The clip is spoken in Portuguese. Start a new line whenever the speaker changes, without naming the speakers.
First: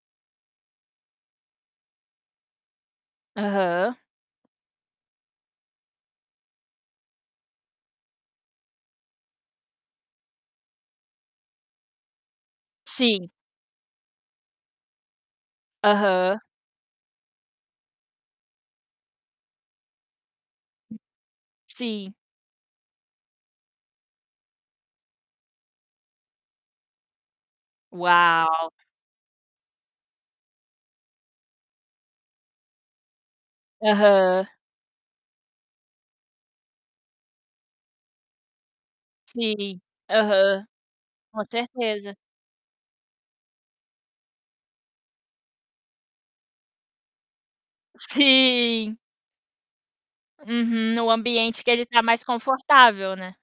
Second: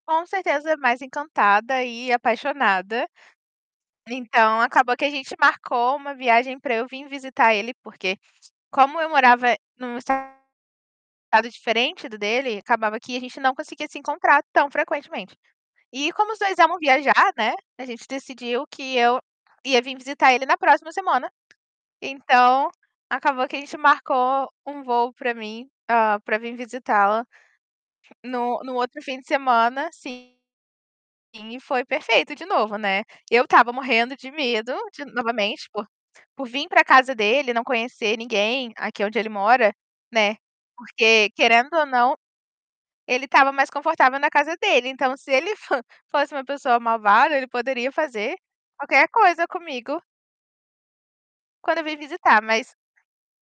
Com certeza mais encantada e apaixonada.
Aham.
Então, acabou que a gente marcou uma viagem pra eu vir visitar ele porque, como eu morava num, estado diferente do dele, acabava que a
Sim.
gente não conseguia se encontrar tão frequentemente. E, como os
Aham.
2 amam viajar, né, a gente decidiu que eu ia vir visitar ele na próxima semana,
Sim.
então, acabou que a gente marcou um voo para mim, hã, pra vir visitá-lo, no
Uau!
no outro fim de semana, assim, e foi perfeito de novo, né. Eu estava morrendo de
Aham.
medo de novamente, por por vir pra casa dele e não conhecer ninguém aqui onde ele mora,
Sim,
né,
aham.
porque,
Com
querendo ou não,
certeza.
ele estava mais confortável na casa dele, então, se ele fan fosse uma pessoa malvada, ele poderia fazer
Sim.
qualquer coisa comigo
Uhum, no ambiente que
quando eu
ele
vim
tá mais
visitar, mas
confortável, né?